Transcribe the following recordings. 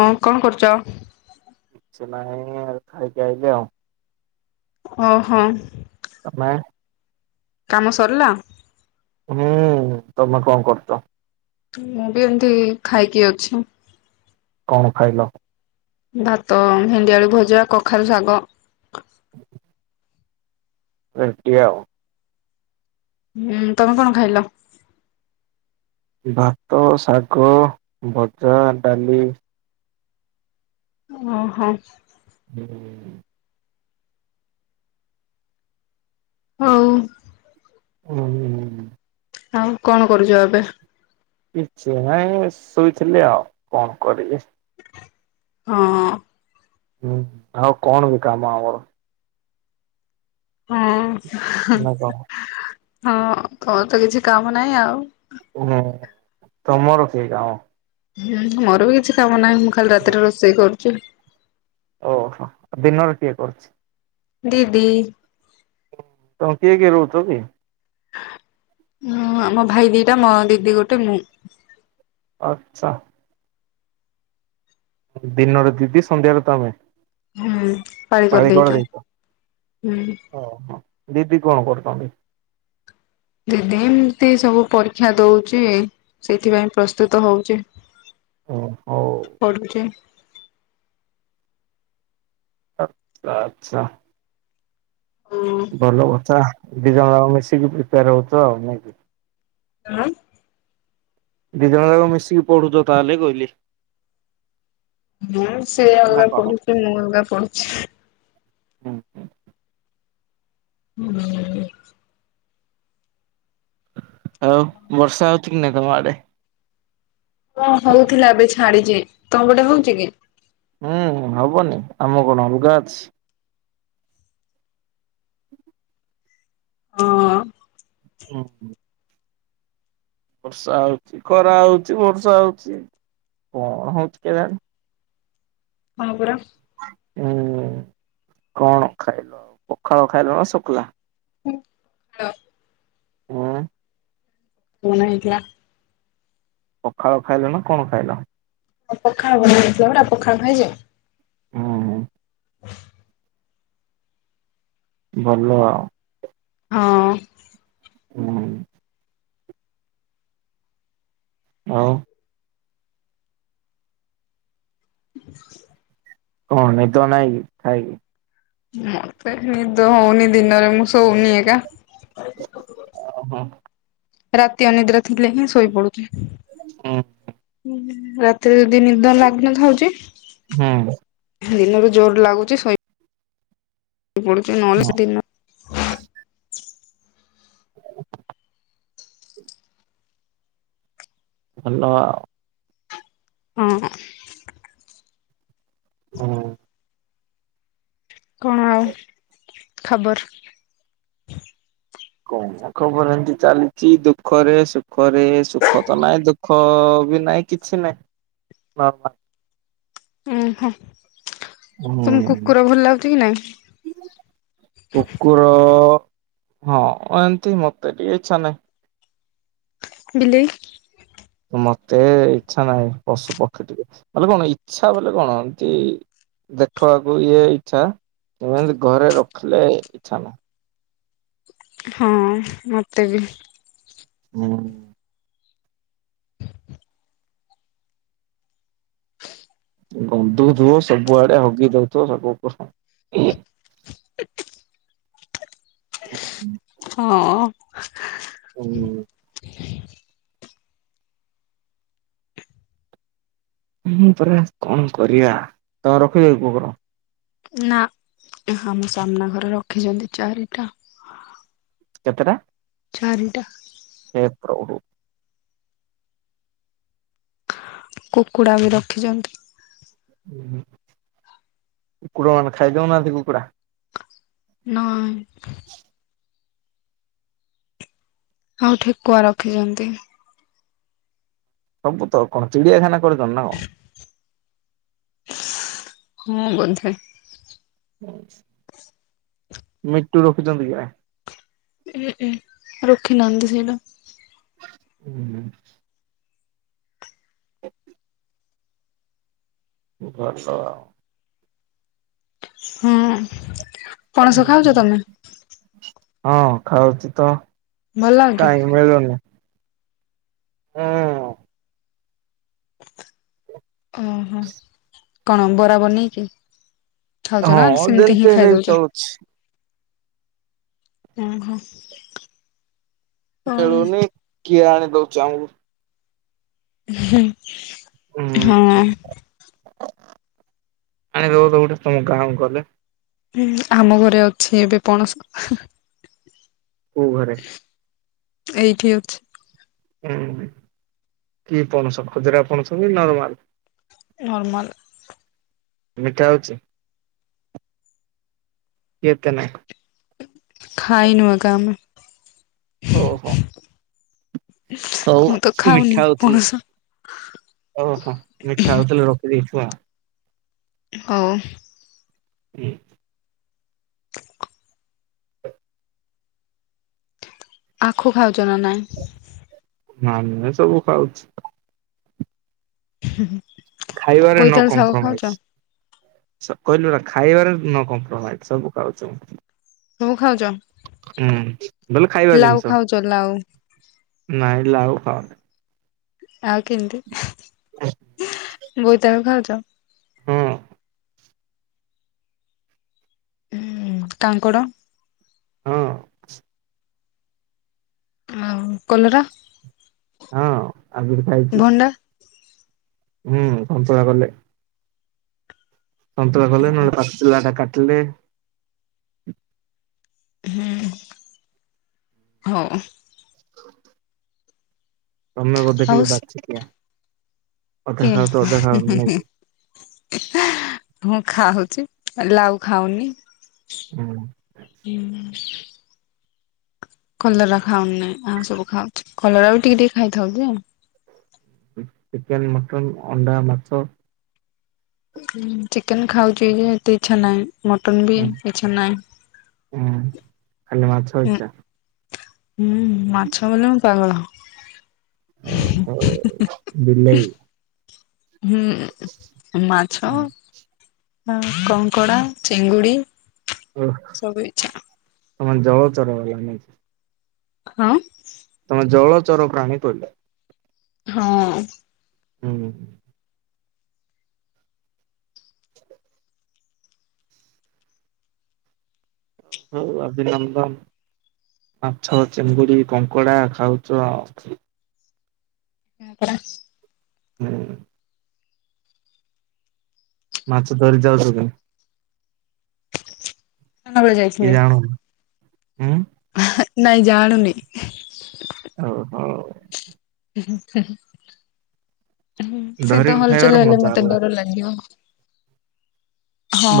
ହଁ କଣ କରୁଚ? କିଛି ନାହିଁ ଆଉ ଖାଇକି ଆଇଲି ଆଉ। ଓହୋ। ତମେ? କାମ ସରିଲା ହୁଁ ତମେ କଣ କରଚ? ମୁଁ ବି ଏମତି ଖାଇକି ଅଛି। କଣ ଖାଇଲ? ଭାତ ଭେଣ୍ଡିଆଳୁ ଭଜା କଖାରୁ ଶାଗ। ଏମତି ଆଉ। ହୁଁ ତମେ କଣ ଖାଇଲ? ଭାତ, ଶାଗ, ଭଜା, ଡାଲି। ଓହୋ। ହୁଁ। ହଉ। ହୁଁ ହୁଁ। ଆଉ କଣ କରୁଚ ଏବେ? କିଛି ନାଇଁ ଶୋଇଥିଲି ଆଉ କଣ କରିବି ହଁ। ହୁଁ ଆଉ କଣ ବିକାମ ଆମର ହଁ ନା କଣ ହଁ ତୋମର ତ କିଛି କାମ ନାହିଁ ଆଉ। ହୁଁ ତମର କି କାମ? ହୁଁ ମୋର ବି କିଛି କାମ ନାହିଁ ମୁଁ ଖାଲି ରାତିରେ ରୋଷେଇ କରୁଛି। ଓହୋ ଦିନରେ କିଏ କରୁଛି? ଦିଦି। ତମେ କିଏ କିଏ ରହୁଛ କି? ହ ଆମ ଭାଇ ଦିଟା ମୋ ଦିଦି ଗୋଟେ ମୁଁ। ଆଚ୍ଛା। ଦିନରେ ଦିଦି ସନ୍ଧ୍ୟାରେ ତମେ। ହୁଁ ପଳି କରି ପାଳି ଦେଇେଛ କରିଦେଇଛ ହୁଁ। ଓହୋ ଦିଦି କଣ କରୁଛନ୍ତି? ଦିଦି ଏମିତି ସବୁ ପରୀକ୍ଷା ଦଉଛି ସେଥିପାଇଁ ପ୍ରସ୍ତୁତ ହଉଛି। ଓ ହଉ ପଢୁଛି। ଆଚ୍ଛା ଆଚ୍ଛା। ହଁ। ଭଲ କଥାଡିଜ ମିଶିକି ପ୍ରିପେୟାର ହେଉଛ ଆଉ ନେଇାଇକି। ଆଁ ଦି ଜଣ ଯାକ ମିଶିକି ପଢୁଛ ତାହେଲେ କହିଲି। ହଁ ସେଇ ନା ଅଲଗା ପଡ଼ିୁଛି ମୁଁ ଅଲଗା ପଡିୁଛି। ହୁଁ ହୁଁ। ହୁଁ। ଆଉ ବର୍ଷା ହଉଛି କି ନାଇଁ ତମ ଆଡେ? ହଁ ହଉଥିଲା ଏବେ ଛାଡିଛି ତମ ଏଡେ ହଉଛି କି? ହୁଁ ହବନି ଆମ କଣ ଅଲଗା ଅଛି। [inaudible] ହଁ। ହୁଁ ବର୍ଷା ହଉଛି ଖରା ହଉଛି ବର୍ଷା ହଉଛି କଣ ହଉଛି କେଜାଣି? ହଁ ପୁର ହୁଁ କଣ ଖାଇଲ ପଖାଳ ଖାଇଲ ନା ଶୁଖଲା। ହଁ। ହଁ। ସେଣାଇକା ପଖାଳ ଖାଇଲ ନା କଣ ଖାଇଲ? ରପ ଖାବ ମିସଥିଲା ରାପୋକ ଖା ଭାଇ ଯେ ହୁଁ ଭଲ ଆଉ। ହଁ। ହୁଁ। ହଉ। [inaudible] ହଁ ନିଦ ନାହିଁ କି ଥାାଇ କିି? ମତେ ନିଦ ହଉନି ଦିନରେ ମୁଁ ଶଉନି ଏକା। ହ ହୋ। ରାତି ଅନିଦ୍ରା ଥିଲେ ହିଁ ଶୋଇପଡୁଚି। ହୁଁ ରାତି ଏତ ଯଦି ନିଦ ଲାଗ୍ିନଥାଉଛି ହୁଁ ଦିନରେ ଜୋର ଲାଗୁଛି ଶୋ ପଡୁଛି ନହେଲେ ଦି [inaudible] ଭଲ ଆଉ। ହଁ। ହଁ। କଣ ଆଉ ଖବର? କ ଖବର ଏମିତି ଚାଲିଛି ଦୁଃଖରେ ସୁଖରେ ସୁଖ ତ ନାହିଁ ଦୁଃଖ ତୁ ବି ନାଇଁ କିଛି ନାଇଁ ନର୍ମାଲ। ଆଁ ହା। ହୁଁ କି ନାଇଁ? କୁକୁର ହଁ ଏମତି ମତେ ଟିକେ ଇଚ୍ଛା ନାହିଁ। ବିଲେଇ ମତେ ଇଚ୍ଛା ନାହିଁ ପଶୁ ପକ୍ଷୀ ଟିକେ ବଲେ କଣ ଇଛା ବଲେ କଣ ଏମତି ଦେଖ ଇଏ ଇଚ୍ଛା ଏମିତି ଘରେ ରଖିଲେ ଇଛା ନାହଁ। ହଁ ମୋତେ ବି। ହୁଁ। ଗନ୍ଧୁଥିବ ସବୁଆଡେ ହଗି ଦଉଥିବ ସବୁ। ହୁଁ। ହଁ। ହୁଁ ମୁଁ ପରା କଣ କରିବା। ତମ ରଖିବ କୁହ କଣ? ନା ଆମ ସାମ୍ନା ଘରେ ରଖିଛନ୍ତି ଚାରିଟା। କେତେଟା? ଚାରିଟା। ହେ' ପ୍ରଭୁ। କୁକୁଡ଼ା ବି ରଖିଛନ୍ତି। କୁକୁଡର ମାନ ଖାଇଦଉ ନାହାନ୍ତି କୁକୁଡ଼ା। ନାଇଁ। ଆଉ ଠେକୁଆ ରଖିଛନ୍ତି। ସବୁ ତ କଣ ଚିଡ଼ିଆଖାନା କରିଛ ନା କଣ? ହଁ ବୋଧେ। ମିଟୁ ରଖୁଛନ୍ତି କି ବା। ରଖି ନାହାନ୍ତି ସେଇଟା। ଉ ହୁଁ। [unintelligible] ହୁଁ ପଣସ ଖାଉଛ ତମେ। ହଁ ଖାଉଛି ତ। ଭଲ ଲାଗୁଛି? କାହିଁକି ମିଳୁନି? ହୁଁ। ଓହୋ କଣ ବରା ବନେଇ କି? ଖାଉଛ ହଁ ନା ସେମିତି ଯେମିତି ହିଁ ହେଲେ ବି ଖାଇଦଉଛ। ଚଳୁଛି ଓ ହୋ। ମିଳୁନି କିଏ ଆଣି ଦଉଛ ଆମକୁ? ଉହୁଁ ହଁ। ଆଣିବଦ ଗୋଟେ ତମ ଗାଁକୁ ଗଲେ। ହଁ ଆମ ଘରେ ଅଛି ଏବେ ପଣସ। କୋଉ ଘରେ? ଏଇଠି ଅଛି। ହୁଁ କି ପଣସ ଖଜୁରା ପଣସ କି ନରମାଲ? ନର୍ମାଲ। ମିଠା ଅଛି। ଏତେ ନାହିଁ। ଖାଇ ନୁ ଏକା ଆମେ। ଓହୋ। ହଉ ମୁଁ ତ ଖାଉନି ମିଠା ଦଉଥିଲି। ପଣସ ଓହୋ ମିଠା ହଉଥିଲେ ରଖିଦେଇଥିବ ଆଉ। ହଉ। ହୁଁ। [unintelligible] [inaudible] ଆଖୁ ଖାଉଚ ନା ନାଇ? ହ ସବୁ ଖାଉଛି। ହଁ। ଖାଇବାରେ ନୋ କମ୍ପରମାଇଜ। କହିଲୁ ନା ଖାଇବାରେ ନୋ କମ୍ପରମାଇଜ ସବୁ ଖାଉଛି ମୁଁ। ସବୁ ଖାଉଛ? ହୁଁ ଭଲ ଖାଇବା ଲାଉ ଜିନିଷ ଖାଉଛ ଲାଉ ନାଇ ଲାଉ ହଁ। ଆଉ କେମିତି? ବୋଇତାଳୁ ଖାଉଛ? ହଁ ହୁଁ କାଙ୍କଡ? ହଁ। ଆଉ କଲରା? ହଁ ଆଗରୁ ଖାଇଛି। ଭଣ୍ଡା ହୁଁ ସନ୍ତୁଳା କଲେ। ସନ୍ତୁଳା କଲେ ନହେଲେ ପାଚିଲାଟା କାଟିଲେ ହୁଁ ହଉ। ତମେ ବୋଧେ ଟିକେ ବାଛି ଖିଆ। ହେଁ ନାଇଁ ହେ କି ହେ ହେ ଖାଉଛି ଲାଉ ଖାଉନି ହୁଁ। କଲରା ଖାଉନି ଆଉ ସବୁ ଖାଉଛି। କଲରା ବି ଟିକେ ଟିକେ ଖାଇଥାଉଛି ଆଉ। ଚିକେନ୍, ମଟନ୍, ଅଣ୍ଡା, ମାଛ? ଚିକେନ ଖାଉଛି ଯେ ଏତେ ଇଚ୍ଛା ନାହିଁ। ମଟନ୍ ବି ହୁଁ ଇଚ୍ଛା ହୁଁ ଖାଲି ମାଛ ନାହିଁ। ଇଚ୍ଛା ହୁଁ ମାଛ ବୋଲି ମୁ ପାଗଳ। ଆହା ବିଲେଇ ହୁଁ ମାଛ ହଁ କଙ୍କଡା ଚିଙ୍ଗୁଡି। ସବୁ ଇଚ୍ଛା ତମ ଜଳ ଚର ବାଲା ନାଇକି? ହଁ। ଚର ପ୍ରାଣୀ ପଇଲା। ହଁ। ହୁଁ। ହଉ ଅଭିନନ୍ଦନ ମାଛ, ଚିଙ୍ଗୁଡି, କଙ୍କଡା ଖାଉଚୁ ଆଉ। ହଁ ପରା। ହୁଁ। ମାଛ ଧରି ଯାଉଛୁ କେ ସନ୍ଧ୍ୟାବେଳେ ଯାଇଥିଲି। ଜାଣୁ ହୁଁ। ନାଇଁ ଜାଣୁନି ଓ ହଉ। ସେ ତ ଧରିକି ଖାଇବାର ହଲଚଲ ହେଲେ ମଜା ମତେ ଅଲଗା। ଡର ଲାଗିବ।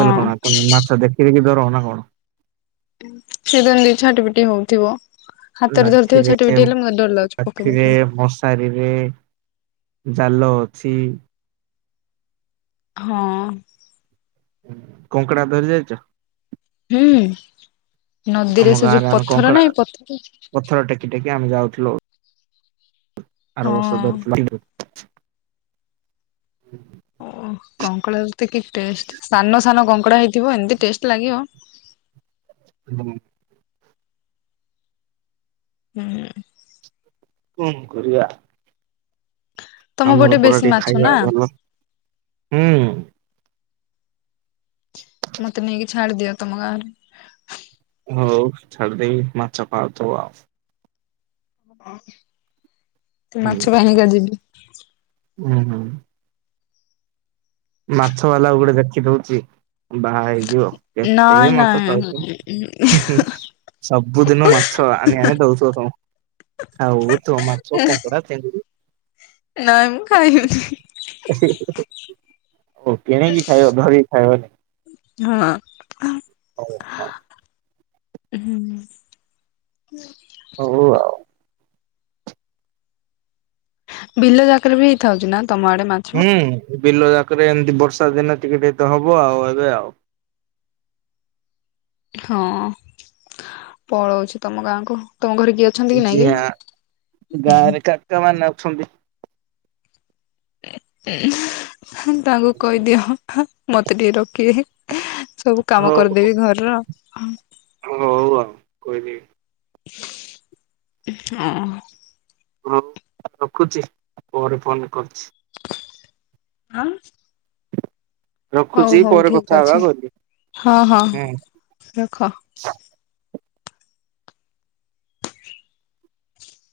ବଲେ କଣ ତମେ ମାଛ ଦେଖିକି ବି ଡର ନା କଣ? ସେ ଯେମିତି ଛାଟି ପିଟି ହଉଥିବ ହାତରେ ଧରିଥିବ ଲାଠିରେ ଛାଟି ପିଟି ହେଲେ ମତେ ଡର ଲାଗୁଛି ପକେଇ ଲାଠିରେ ଦଉଛନ୍ତି। ମଶାରୀରେ ଜାଲ ଅଛି ହଁ। କଙ୍କଡ଼ା ଧରି ଯାଇଚ। ହୁଁ। ଆମ ନଦୀରେ ସେ ଯୋଉ ଗାଁରେ ଆମେ ପଥର କଙ୍କଡା ନାହିଁ ପଥର? ପଥର ଟେକି ଟେକି ଆମେ ଯାଉଥିଲୁ। ଆର ବର୍ଷ ହଁ ଧରିଥି [unintelligible] ଓଃ କଙ୍କଡ଼ା [unintelligible] କି ଟେଷ୍ଟ। ସାନ ସାନ କଙ୍କଡା ହେଇଥିବ ଏମତି ଟେଷ୍ଟ ଲାଗିବ। ହୁଁ। ହୁଁ। କଁ କରିବା। ତମ ଆମର ପଟେ ପରା ବେଶୀ ଟିକେ ମାଛ ଖାଇବା ନା ଭଲ ହୁଁ। ମତେ ନେଇକି ଛାଡି ଦିଅ ତମ ଗାଁରେ। ହୋଉ ଛାଡ଼ିଦେବି ମାଛ ଖାଉଥିବ ଆଉ। ଅ ମାଛ ପାଇଁ କା ଯିବି। ଓହୋ। ମାଛ ବାଲା ଗୋଟେ ଦେଖି ଦୋଉଚି ବାହା ହେଇଯିବ। ନାଇଁ କେତେ ମାଛ ନାଇଁ ଖାଉଥିବ ହୁଁ ହୁଁ। ସବୁଦିନ ମାଛ ଆଣି ଆଣି ଦୋଉଥିବ ତମକୁ। ଆଉ ତୁ ମାଛ, କଙ୍କଡା, ଚେଁଙ୍ଗୁଡ଼ି। ନାଇ ମୁଁ ଖାଇମିଁନେଇ। ଓ କିଣିକି ଖାଇବ ଧରିକି ଖାଇବନି। ହଁ। ହଉ ହଁ। ହୁଁ। ହଉ ଆଉ। ବିଲ ଯାକରେ ବି ହେଇଥାଉଚି ନା। ତମ ଆଡେ ମାଛ? ହୁଁ ବିଲ ଯାକରେ ଏମିତି ପଡ- ବର୍ଷା ଦିନେ ଟିକେ ଟିକେ ତ ହବ ଆଉ ଏବେ ଆଉ। ହଁ ପଳଉଛି ତମ ଗାଁ କୁ। ଯା ଗାଁରେ କାକା ମାନେ ଅଛନ୍ତି। ହେଁ ତାଙ୍କୁ କହିଦିଅ ହ ମୋତେ ଟିକେ ରଖ- କେହି ସବୁ କାମ ହଉ କରିଦେବି ଘରର। ହଉ ଆଉ କହିଦେବୀ। ହଁ। ହଁ ରଖୁଚି ପରେ ଫୋନ କରୁଚି। ଆଁ। ହଉ ରଖୁଛି ହଉ ପରେ ଠିକ କଥା ହବା ଅଛି କହିଲି। ହଁ ହଁ ହୁଁ। ରଖ।